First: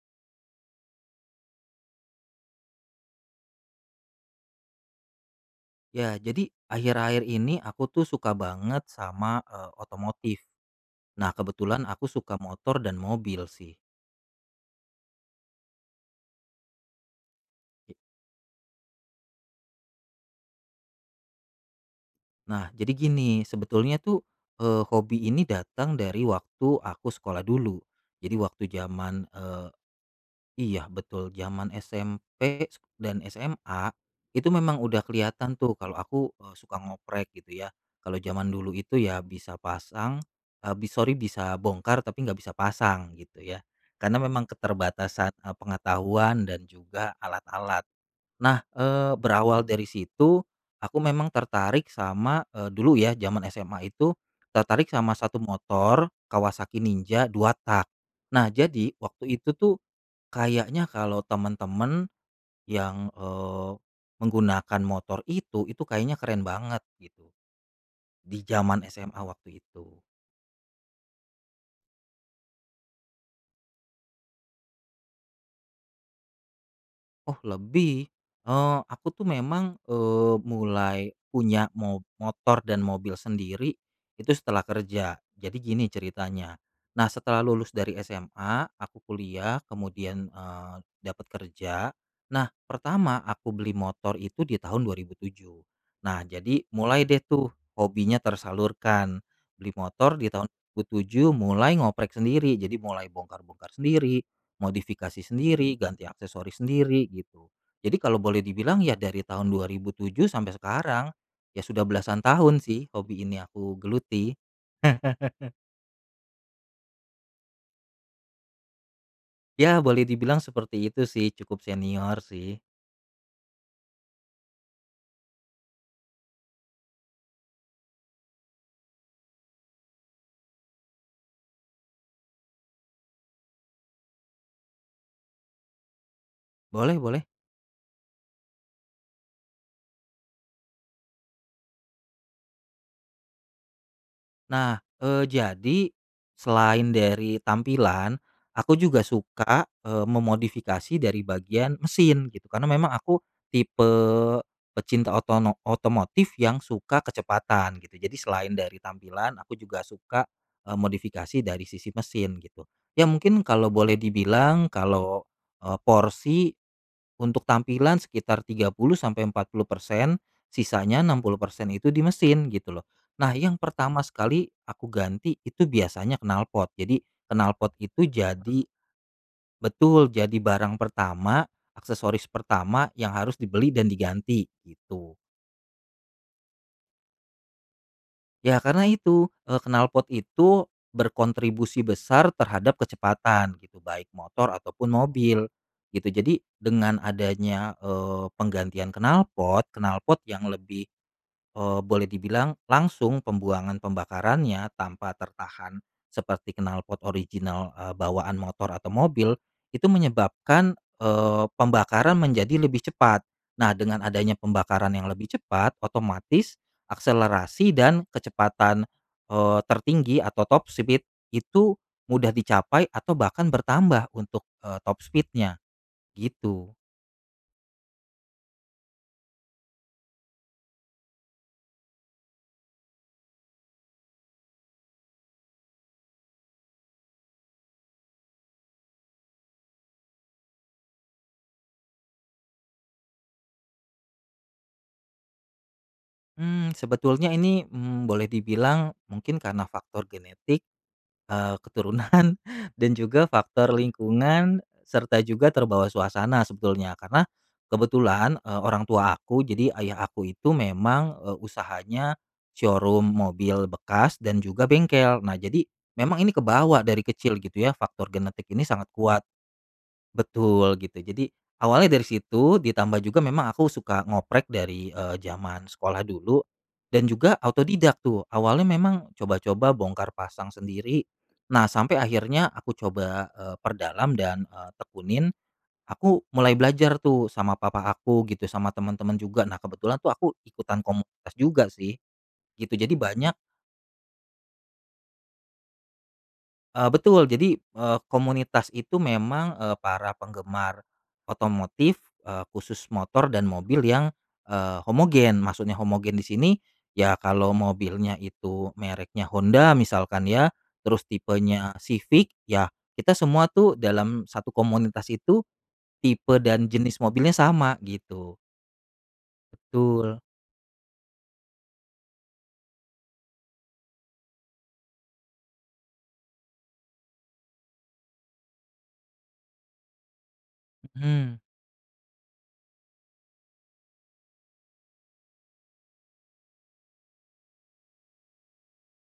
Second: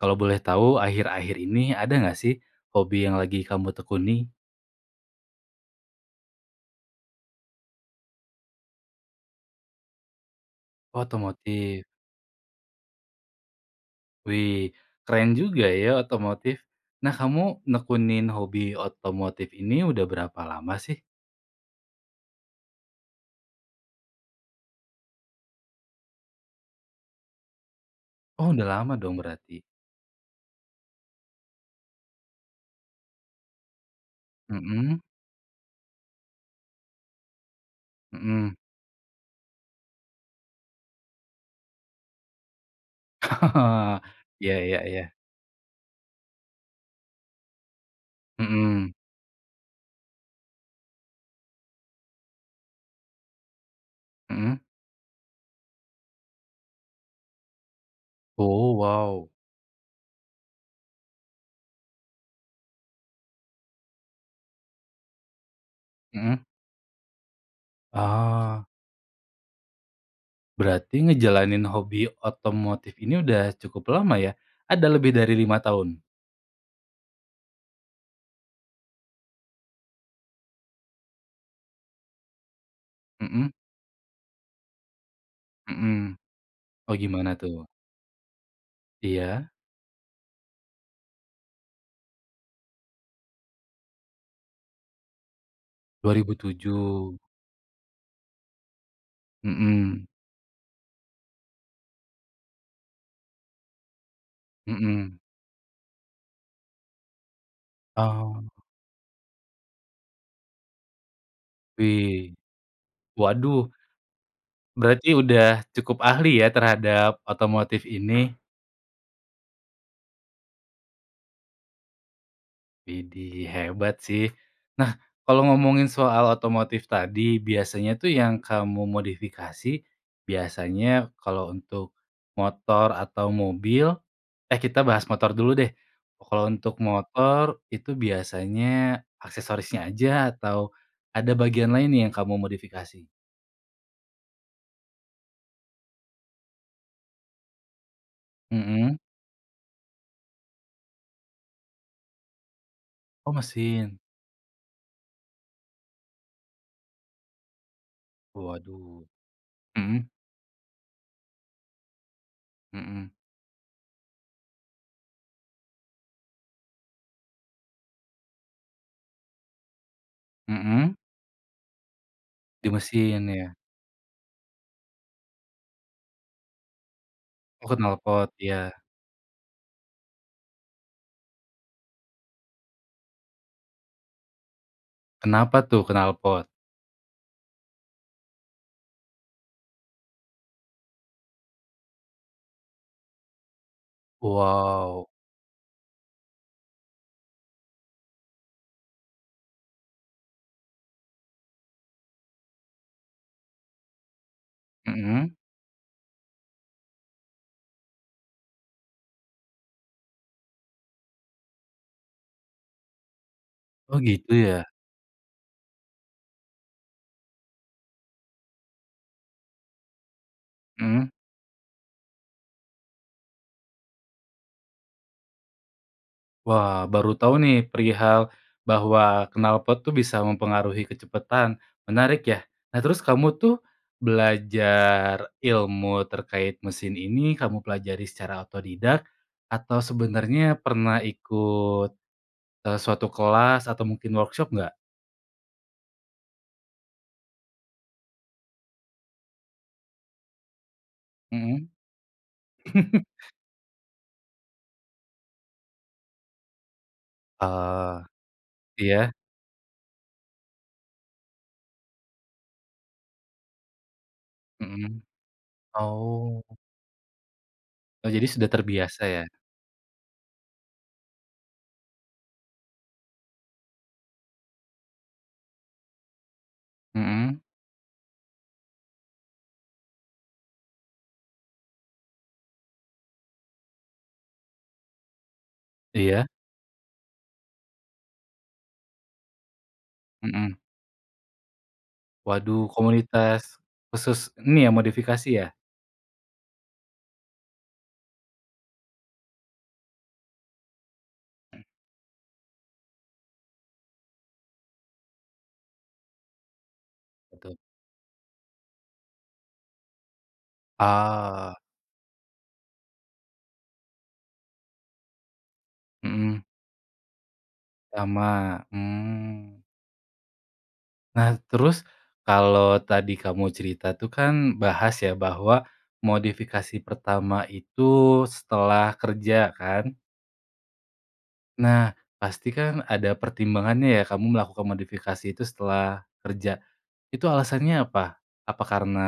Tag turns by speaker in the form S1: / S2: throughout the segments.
S1: Kalo boleh tau, akhir-akhir ini ada nggak sih hobi yang lagi kamu tekuni?
S2: Ya jadi akhir-akhir ini aku tuh suka banget sama, eee, otomotif. Nah,
S1: Otomotif.
S2: kebetulan aku suka motor dan mobil sih.
S1: Wih keren juga ya otomotif! Nah kamu
S2: Ya.
S1: nekunin hobi otomotif ini udah berapa lama sih?
S2: Nah, jadi gini sebetulnya tuh, eee, hobi ini datang dari waktu aku sekolah dulu. Jadi
S1: Oh, udah
S2: waktu
S1: lama dong
S2: jaman,
S1: berarti?
S2: eee iya betul, jaman SMP dan SMA, itu memang
S1: Mhm.
S2: udah kelihatan tuh kalo aku, eee, suka ngoprek gitu ya. Kalo jaman
S1: Mhm.
S2: dulu itu ya bisa pasang, eee, b sori bisa bongkar, tapi nggak bisa pasang gitu ya. Karna memang
S1: Ya ya ya.
S2: keterbatasan, eee, pengetahuan dan juga alat-alat. Nah,
S1: Mhm.
S2: eee, berawal dari situ, aku memang tertarik sama, eee, dulu ya jaman SMA itu,
S1: Mhm.
S2: tertarik sama satu motor, Kawasaki Ninja 2-tak. Nah,
S1: Oh,
S2: jadi
S1: wow!
S2: waktu itu tuh kayaknya kalo temen-temen yang, eee, menggunakan motor itu, itu kayaknya keren
S1: Mhm.
S2: banget gitu, di
S1: Oh.
S2: jaman SMA waktu itu.
S1: Berarti ngejalanin hobi otomotif ini udah cukup lama ya? Ada lebih dari 5 tahun?
S2: Oh lebih. Eee, aku tuh memang, eee, mulai punya mo motor dan mobil
S1: Mhm.
S2: sendiri itu setelah kerja. Jadi gini
S1: Mhm.
S2: ceritanya,
S1: Oh
S2: nah
S1: gimana
S2: setelah
S1: tuh?
S2: lulus dari SMA, aku
S1: Iya.
S2: kuliah kemudian, eee, dapet kerja. Nah pertama aku beli motor itu di tahun 2007,
S1: dua
S2: nah
S1: ribu
S2: jadi mulai
S1: tujuh.
S2: deh tuh hobinya tersalurkan, beli
S1: Mhm.
S2: motor di tahun 2007 mulai ngoprek sendiri. Jadi mulai bongkar-bongkar sendiri,
S1: Mhm.
S2: modifikasi sendiri, ganti aksesoris sendiri gitu. Jadi kalo boleh
S1: Oh.
S2: dibilang ya dari tahun 2007 sampe sekarang. Ya sudah belasan
S1: Wih.
S2: tahun sih hobi ini
S1: Waduh!
S2: aku geluti.
S1: Berarti udah cukup ahli ya terhadap otomotif ini?
S2: Ya boleh dibilang seperti itu sih, cukup senior sih.
S1: Idih hebat sih! Nah kalo ngomongin soal otomotif tadi, biasanya tuh yang kamu modifikasi, biasanya kalo untuk motor atau mobil eh kita bahas motor dulu deh. Kalo untuk
S2: Boleh boleh.
S1: motor, itu biasanya aksesorisnya aja atau ada bagian lainnya yang kamu modifikasi?
S2: Nah, eee, jadi selain dari tampilan, aku
S1: Mhm.
S2: juga suka, eee, memodifikasi dari bagian mesin gitu. Karena memang aku
S1: Oh,
S2: tipe
S1: mesin.
S2: pecinta otono otomotif yang suka kecepatan gitu, jadi selain dari
S1: Waduh.
S2: tampilan, aku juga
S1: Mhm.
S2: suka, eee, modifikasi dari sisi mesin gitu. Ya
S1: Mhm.
S2: mungkin kalau boleh dibilang, kalo, eee, porsi untuk tampilan sekitar 30-40%,
S1: Mhm.
S2: sisanya 60% itu di mesin,
S1: Di
S2: gitu loh.
S1: mesin
S2: Nah,
S1: ya.
S2: yang pertama sekali aku ganti itu biasanya knalpot, jadi knalpot
S1: Oh
S2: itu
S1: knalpot.
S2: jadi
S1: Iya.
S2: betul, jadi barang pertama, aksesoris pertama yang harus dibeli dan diganti gitu.
S1: Kenapa tuh knalpot?
S2: Ya karna itu, eee, knalpot itu berkontribusi besar terhadap kecepatan gitu, baik motor ataupun
S1: Wow!
S2: mobil gitu. Jadi dengan adanya, eee, penggantian knalpot, knalpot yang lebih, eee, boleh dibilang langsung pembuangan pembakarannya, tanpa
S1: Mhm.
S2: tertahan seperti knalpot original, eee, bawaan motor atau mobil, itu menyebabkan, eee, pembakaran menjadi lebih cepat. Nah, dengan
S1: Oh, gitu
S2: adanya
S1: ya.
S2: pembakaran yang lebih cepat, otomatis akselerasi dan kecepatan, eee, tertinggi atau top speed
S1: Mmm.
S2: itu mudah dicapai atau bahkan bertambah untuk, eee, top speed-nya gitu.
S1: Wah, baru tau nih perihal bahwa knalpot tuh bisa mempengaruhi kecepatan, menarik ya. Nah terus kamu tuh belajar ilmu terkait mesin ini, kamu pelajari secara otodidak, atau sebenernya pernah ikut, eee, suatu kelas atau mungkin workshop nggak?
S2: Mmm, sebetulnya ini, mmm, boleh dibilang mungkin karna faktor genetik, eee,
S1: Mhm.
S2: keturunan, dan juga faktor lingkungan, serta juga terbawa suasana sebetulnya. Karna
S1: Oh.
S2: kebetulan, eee, orang
S1: Iya.
S2: tua aku, jadi ayah aku itu memang, eee, usahanya showroom mobil bekas dan juga
S1: Mhm.
S2: bengkel. Nah jadi memang ini
S1: Oh.
S2: kebawa dari kecil gitu ya, faktor
S1: Oh, jadi
S2: genetik
S1: sudah
S2: ini sangat
S1: terbiasa
S2: kuat.
S1: ya.
S2: Betul gitu jadi awalnya dari situ, ditambah juga memang aku suka ngoprek dari, eee, jaman sekolah dulu, dan juga
S1: Mhm.
S2: otodidak tuh. Awalnya memang coba-coba bongkar pasang sendiri, nah sampe akhirnya aku coba, eeee, perdalam dan, eee, tekunin. Aku
S1: Iya.
S2: mulai belajar tuh sama papa aku gitu, sama temen-temen juga, nah kebetulan tuh aku
S1: Mhm.
S2: ikutan komunitas juga sih. Gitu,
S1: Waduh,
S2: jadi banyak
S1: komunitas khusus ini ya, modifikasi ya?
S2: Eee, betul. Jadi, eee, komunitas itu memang, eee, para penggemar otomotif, eee, khusus motor dan mobil yang, eee, homogen. Maksudnya homogen di sini, ya kalo
S1: Betul.
S2: mobilnya itu mereknya Honda misalkan ya, terus
S1: Ah.
S2: tipenya Civic, ya kita semua tuh dalam satu komunitas itu, tipe
S1: Mhm.
S2: dan jenis mobilnya sama gitu.
S1: Sama. Mmm.
S2: Betul.
S1: Nah terus kalo tadi kamu cerita tuh kan bahas ya bahwa modifikasi pertama itu setelah kerja kan.
S2: Mhm.
S1: Nah, pasti kan ada pertimbangannya ya kamu melakukan modifikasi itu setelah kerja. Itu alasannya apa? Apa karena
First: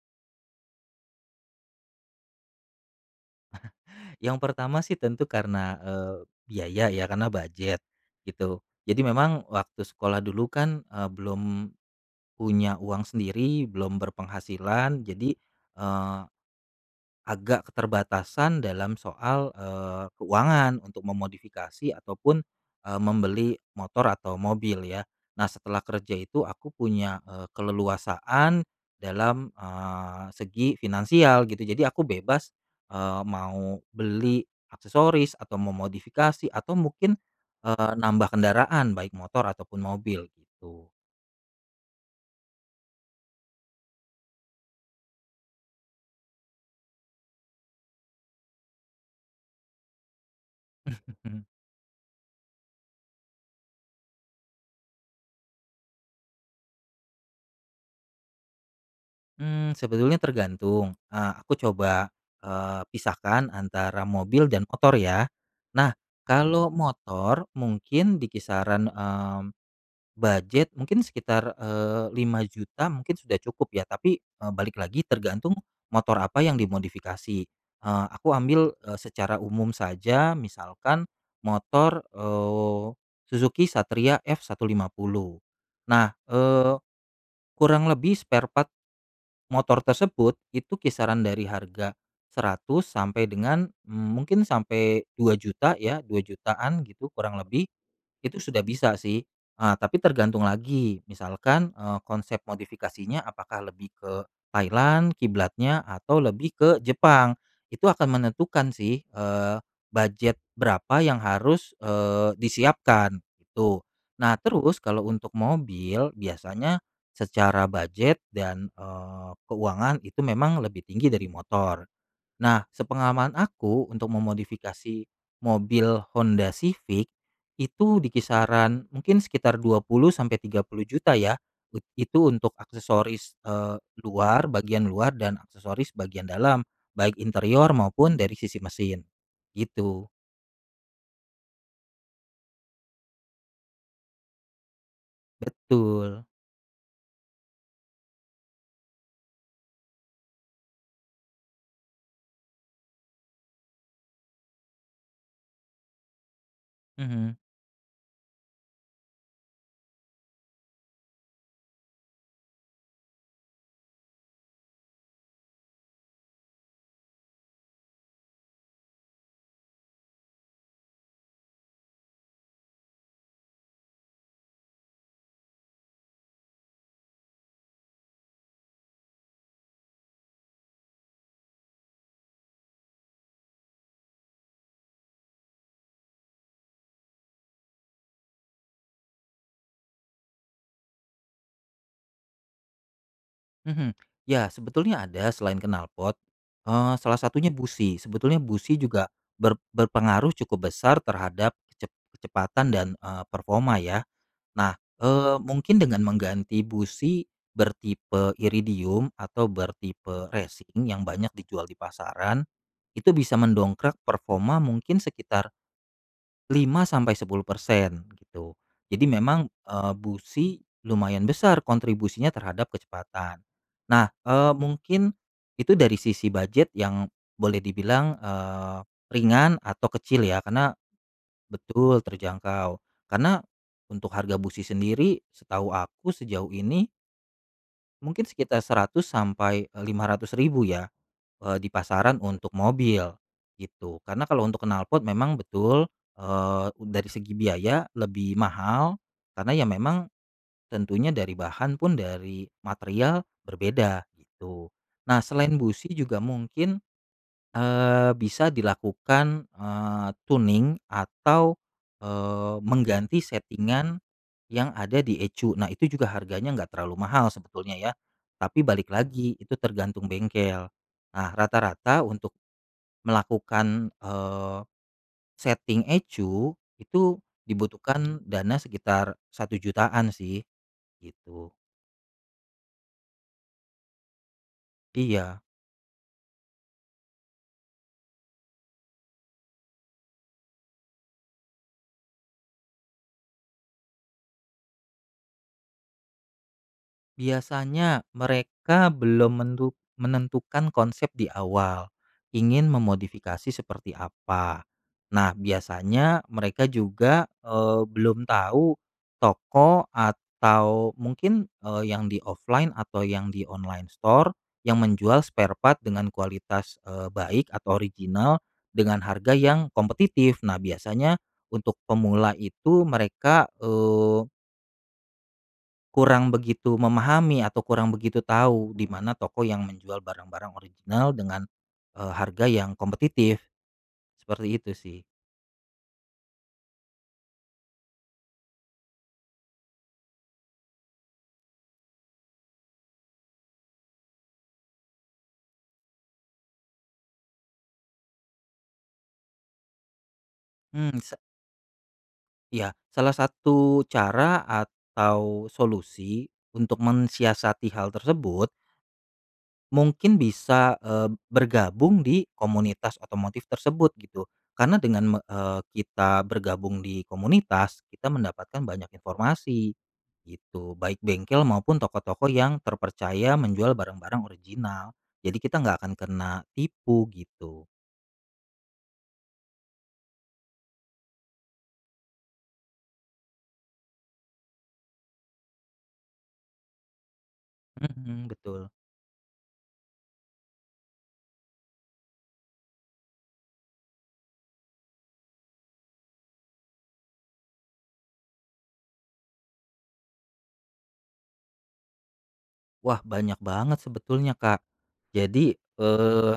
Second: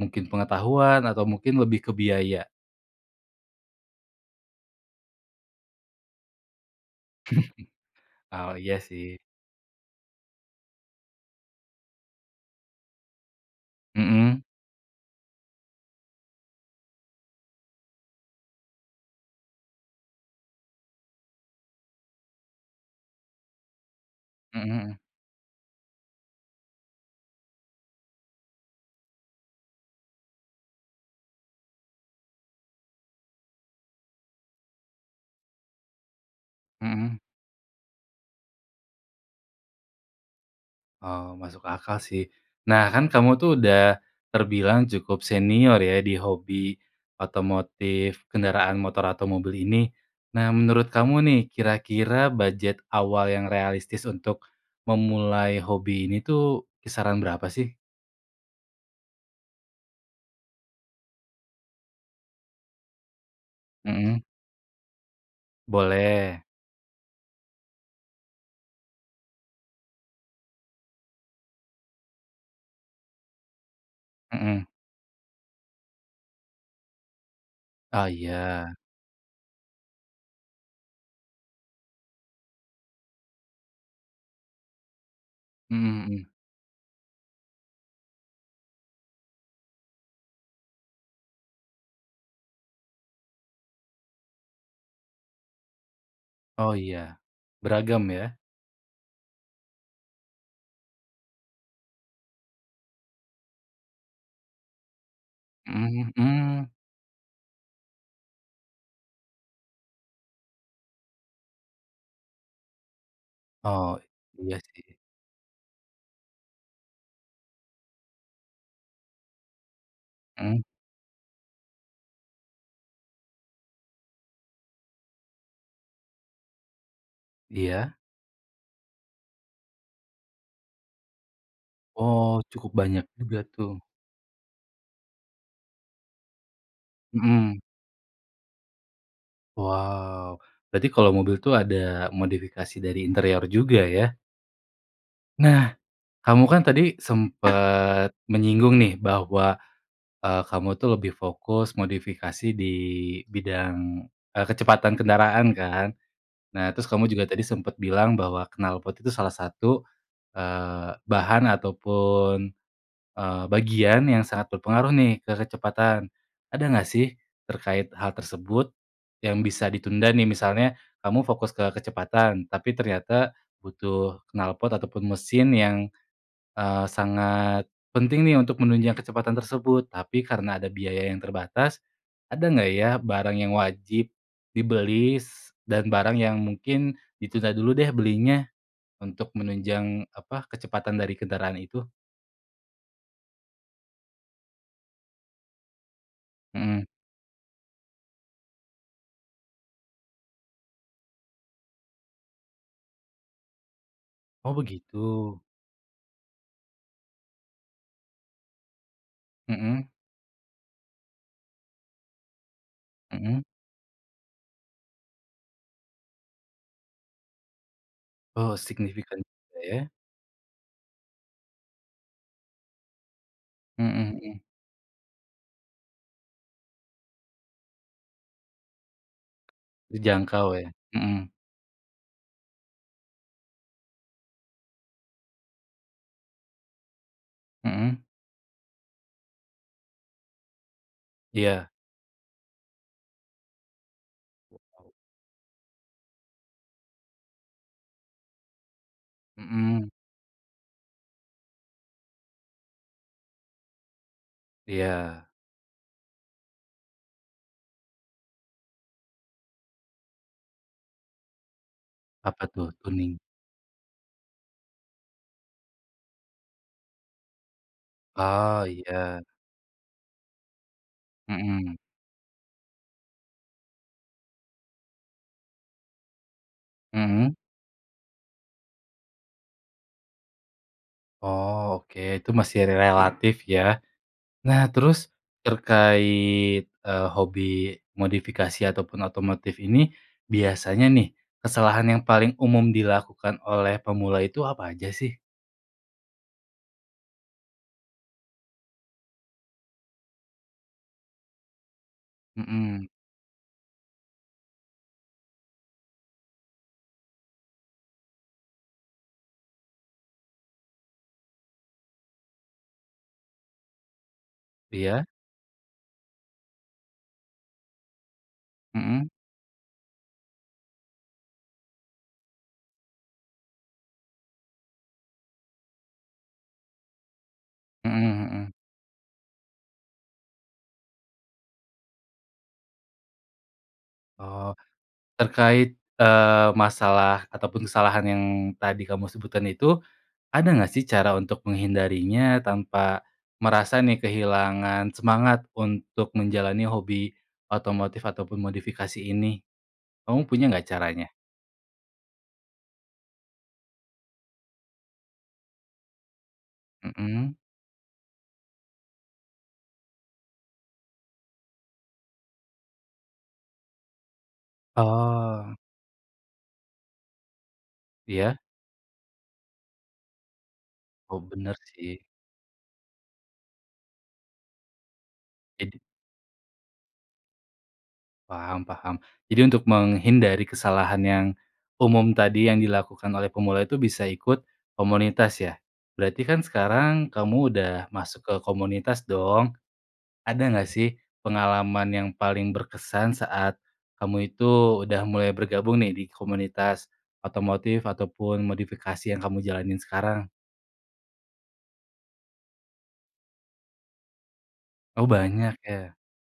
S1: mungkin pengetahuan atau mungkin lebih ke biaya?
S2: Yang pertama sih tentu karena, eee, biaya ya, karena budget,
S1: Oh
S2: gitu.
S1: iya
S2: Jadi
S1: sih.
S2: memang, waktu sekolah dulu kan, eee, belum, punya uang sendiri, belum
S1: Mhm.
S2: berpenghasilan, jadi, eee, agak keterbatasan dalam soal, eee, keuangan, untuk memodifikasi ataupun, eee, membeli motor atau mobil
S1: Mhm.
S2: ya. Nah setelah kerja itu aku punya, eee, keleluasaan, dalam, eee, segi finansial gitu. Jadi aku bebas, eee, mau, beli, aksesoris, atau memodifikasi, atau mungkin,
S1: Mhm.
S2: eee, nambah kendaraan, baik motor ataupun mobil gitu.
S1: Oh masuk akal sih. Nah kan kamu tuh udah, terbilang cukup senior ya di hobi, otomotif kendaraan motor atau mobil ini. Nah menurut kamu nih,
S2: Mhm.
S1: kira-kira budget awal yang realistis untuk, memulai hobi ini tuh, kisaran berapa sih?
S2: Mmm, sebetulnya tergantung, eee, aku coba, eee, pisahkan antara
S1: Mhm.
S2: mobil dan motor ya. Nah,
S1: Boleh.
S2: kalau motor mungkin di kisaran, eee, budget mungkin sekitar, eee, Rp5.000.000 mungkin sudah cukup ya, tapi, eee,
S1: Mhm.
S2: balik lagi tergantung motor apa yang dimodifikasi. Eee,
S1: Ah
S2: aku ambil,
S1: iya.
S2: eee, secara umum saja misalkan motor, eee, Suzuki Satria F150. Nah,
S1: Mhm.
S2: eee, kurang lebih spare part, motor tersebut, itu kisaran dari harga Rp100.000 sampai dengan, mmm, mungkin sampai Rp2.000.000 ya, dua
S1: Oh
S2: jutaan gitu,
S1: iya,
S2: kurang lebih,
S1: beragam ya.
S2: itu sudah bisa sih, eee, tapi tergantung lagi, misalkan, eee, konsep modifikasinya apakah lebih ke, Thailand kiblatnya,
S1: Mhm,
S2: atau lebih ke
S1: mmm.
S2: Jepang. Itu akan menentukan sih, eee, budget berapa yang harus, eee, disiapkan, gitu.
S1: Oh,
S2: Nah
S1: iya
S2: terus,
S1: sih.
S2: kalau untuk mobil, biasanya, secara budget dan, eee, keuangan, itu memang
S1: Mmm.
S2: lebih tinggi dari motor. Nah, sepengalaman aku, untuk memodifikasi, mobil Honda Civic,
S1: Iya.
S2: itu di kisaran, mungkin sekitar Rp20.000.000-Rp30.000.000 ya, ut itu
S1: Oh,
S2: untuk
S1: cukup banyak
S2: aksesoris,
S1: juga
S2: eee,
S1: tuh.
S2: luar, bagian luar, dan aksesoris bagian dalam, baik
S1: Mhm.
S2: interior maupun dari sisi mesin, gitu.
S1: Wow. Berarti kalau mobil itu ada, modifikasi dari interior juga ya? Nah,
S2: Betul.
S1: kamu kan tadi sempat, menyinggung nih, bahwa, eee, kamu tuh lebih fokus modifikasi di, bidang eee, kecepatan kendaraan kan. Nah terus kamu juga
S2: Mhm.
S1: tadi sempat bilang bahwa knalpot itu salah satu, eee, bahan ataupun, eee, bagian yang sangat berpengaruh nih, ke kecepatan. Ada nggak sih, terkait hal tersebut, yang bisa ditunda nih misalnya, kamu fokus ke kecepatan, tapi ternyata butuh knalpot ataupun mesin yang, eee, sangat penting nih untuk menunjang kecepatan tersebut, tapi karena ada biaya yang terbatas, ada nggak ya, barang yang wajib dibeli, dan barang yang mungkin, ditunda dulu deh belinya, untuk menunjang, apa, kecepatan dari kendaraan itu?
S2: Mhm, Ya sebetulnya ada selain knalpot,
S1: Mhm.
S2: eee, salah satunya busi, sebetulnya busi juga ber berpengaruh cukup besar terhadap kecep kecepatan dan, eee, performa ya.
S1: Oh
S2: Nah,
S1: begitu.
S2: eee, mungkin dengan mengganti busi bertipe iridium atau
S1: Mhm.
S2: bertipe racing yang banyak dijual di pasaran, itu bisa
S1: Mhm.
S2: mendongkrak performa mungkin sekitar 5% sampai 10% gitu.
S1: Oh
S2: Jadi
S1: signifikan
S2: memang,
S1: juga ya.
S2: eee, busi lumayan besar kontribusinya terhadap kecepatan. Nah,
S1: Mhm.
S2: eee, mungkin itu dari sisi bujet yang boleh dibilang, eee, ringan atau kecil ya,
S1: Dijangkau ya,
S2: karena
S1: mhm.
S2: betul terjangkau, karena untuk harga busi sendiri setahu aku sejauh ini
S1: Mhm.
S2: mungkin sekitar Rp100.000 sampai, eee, Rp500.000 ya, eee, di
S1: Iya.
S2: pasaran untuk mobil gitu, karena kalau untuk
S1: [unintelligible]
S2: knalpot memang betul, eee, dari segi biaya lebih mahal, karena ya
S1: Mhm.
S2: memang, tentunya dari bahan pun, dari material berbeda gitu. Nah
S1: Iya.
S2: selain busi juga mungkin, eee, bisa dilakukan, eee, tuning atau,
S1: Apa
S2: eee,
S1: tuh, tuning?
S2: mengganti setting-an yang ada di ECU, nah itu juga harganya enggak terlalu mahal sebetulnya ya, tapi
S1: Oh
S2: balik
S1: iya.
S2: lagi itu tergantung bengkel. Nah
S1: Mhm.
S2: rata-rata untuk melakukan, eee, setting ECU itu
S1: Mhm.
S2: dibutuhkan dana sekitar Rp1.000.000-an sih. Gitu.
S1: Oh oke, itu masih relatif ya. Nah terus
S2: Iya.
S1: terkait, eee, hobi modifikasi ataupun otomotif ini, biasanya nih kesalahan yang paling umum dilakukan oleh pemula itu apa aja sih?
S2: Biasanya mereka belum mentu menentukan konsep di awal, ingin
S1: Mhm.
S2: memodifikasi seperti apa. Nah biasanya mereka juga, eee, belum tahu toko atau mungkin, eee, yang di offline atau yang di online store yang
S1: Iya.
S2: menjual spare part dengan kualitas, eee, baik atau original dengan
S1: Mhm.
S2: harga yang kompetitif, nah biasanya untuk pemula itu mereka, eee kurang begitu memahami atau kurang begitu
S1: Mhm mhm.
S2: tahu di mana toko yang menjual barang-barang original dengan, eee, harga yang kompetitif. Seperti
S1: Oh,
S2: itu sih.
S1: terkait, eee, masalah ataupun kesalahan yang tadi kamu sebutkan itu, ada gak sih cara untuk menghindarinya tanpa merasa nih kehilangan semangat untuk menjalani hobi otomotif ataupun modifikasi ini? Kamu punya gak
S2: Hmm
S1: caranya?
S2: sa Iya, salah satu cara atau solusi untuk
S1: Mhm.
S2: mensiasati hal tersebut mungkin bisa, eee, bergabung di komunitas otomotif tersebut gitu. Karena dengan me
S1: Oh.
S2: eee, kita bergabung di komunitas, kita
S1: Iya.
S2: mendapatkan banyak informasi gitu, baik
S1: Oh
S2: bengkel
S1: bener
S2: maupun
S1: sih.
S2: toko-toko yang terpercaya menjual barang-barang original. Jadi kita
S1: Idi
S2: nggak akan kena tipu, gitu.
S1: Paham paham jadi untuk menghindari kesalahan yang umum tadi, yang dilakukan oleh pemula itu bisa ikut komunitas ya. Berarti kan sekarang kamu udah masuk
S2: Mhm,
S1: ke
S2: Betul.
S1: komunitas dong. Ada gak sih pengalaman yang paling berkesan saat kamu itu udah mulai bergabung nih di komunitas otomotif ataupun modifikasi yang kamu jalanin sekarang?
S2: Wah banyak banget sebetulnya Kak.
S1: Oh
S2: Jadi,
S1: banyak ya?
S2: eee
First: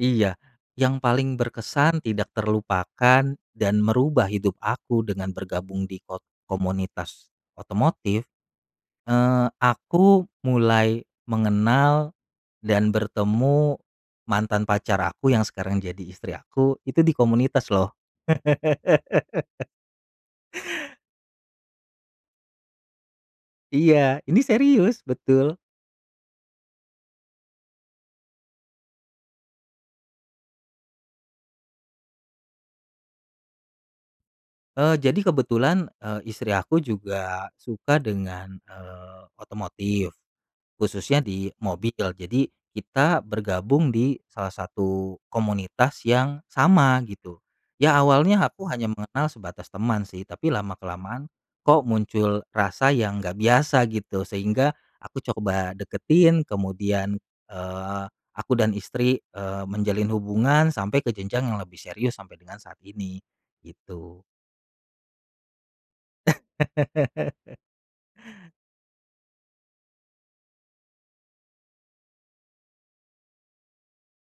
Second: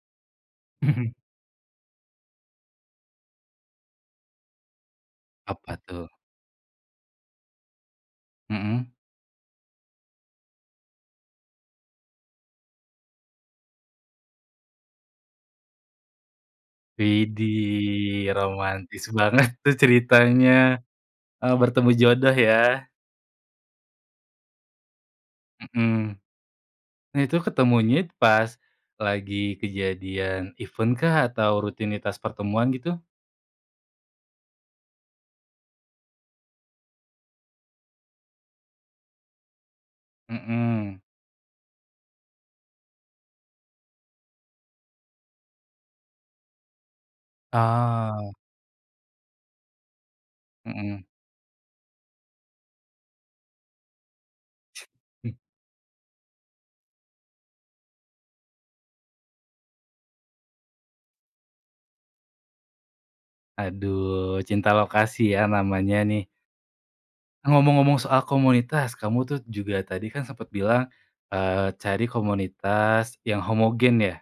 S2: iya, yang
S1: Mhm.
S2: paling berkesan, tidak terlupakan, dan merubah hidup aku dengan
S1: Apa
S2: bergabung di
S1: tuh?
S2: ko komunitas otomotif,
S1: Mhm.
S2: eee, aku mulai mengenal dan bertemu mantan pacar aku yang sekarang jadi istri aku, itu di komunitas loh.
S1: Widih romantis banget tuh ceritanya. Oh bertemu jodoh ya.
S2: Iya, ini serius, Betul.
S1: Mhm. Nah itu ketemunya pas lagi kejadian event-kah atau rutinitas pertemuan gitu?
S2: Eee, jadi kebetulan, eee, istri aku juga suka dengan, eee, otomotif,
S1: Mhm.
S2: khususnya di mobil. Jadi kita bergabung di salah satu komunitas yang sama gitu. Ya
S1: Ah.
S2: awalnya aku hanya mengenal sebatas teman sih, tapi lama
S1: Mhm.
S2: kelamaan kok muncul rasa yang nggak biasa gitu, sehingga aku
S1: Hmm.
S2: coba deketin kemudian, eee, aku dan istri, eee, menjalin hubungan sampai ke jenjang yang lebih serius sampai dengan saat ini, gitu.
S1: Aduh, cinta lokasi ya namanya nih. Ngomong-ngomong soal komunitas, kamu tuh juga tadi kan sempet bilang, eee, cari komunitas yang homogen ya?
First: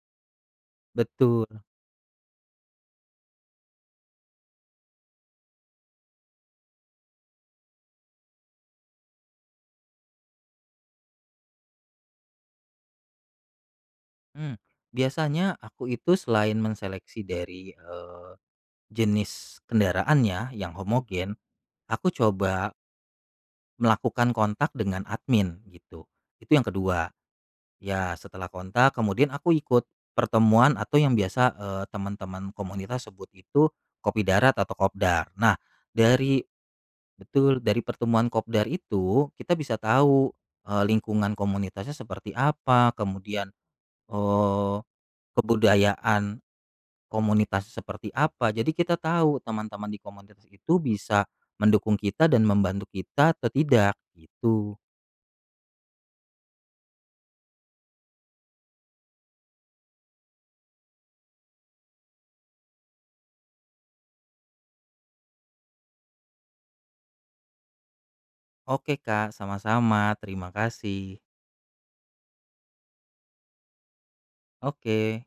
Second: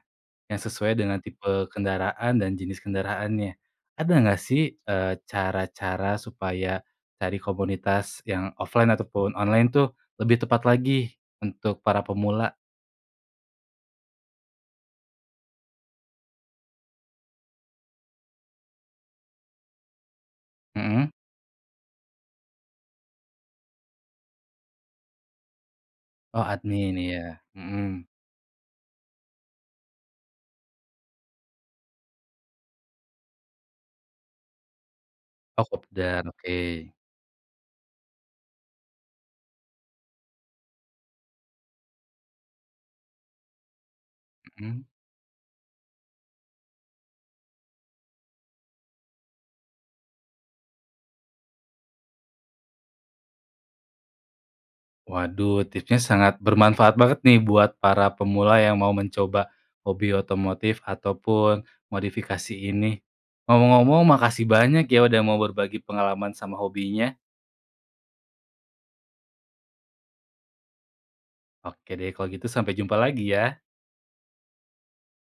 S1: Yang sesuai dengan
S2: Betul.
S1: tipe kendaraan dan jenis kendaraannya. Ada gak sih, eee, cara-cara supaya cari komunitas yang offline ataupun online tuh lebih tepat lagi untuk para pemula?
S2: Mmm, biasanya aku itu selain mengseleksi dari, eee, jenis kendaraan ya, yang
S1: Mhm.
S2: homogen. Aku coba melakukan kontak dengan admin gitu,
S1: Oh,
S2: itu yang
S1: admin
S2: ke-2.
S1: ya. Mhm.
S2: Ya setelah kontak kemudian aku ikut pertemuan atau yang biasa, eee, temen-temen komunitas sebut itu kopi darat atau kopdar. Nah,
S1: Oh, kopdar.
S2: dari
S1: Oke.
S2: betul, dari pertemuan kopdar itu kita bisa tahu, eee, lingkungan komunitasnya seperti apa, kemudian, eee,
S1: Mhm.
S2: kebudayaan komunitasnya seperti apa, jadi kita tahu temen-temen di komunitas itu bisa mendukung kita dan membantu kita atau tidak, gitu.
S1: Waduh, tipsnya sangat bermanfaat banget nih buat para pemula yang mau mencoba hobi otomotif ataupun modifikasi ini. Ngomong-ngomong, makasih banyak ya udah mau berbagi pengalaman sama hobinya.
S2: Oke Kak, sama-sama. Terima kasih.
S1: Oke deh kalo gitu, sampai jumpa lagi ya.
S2: Oke.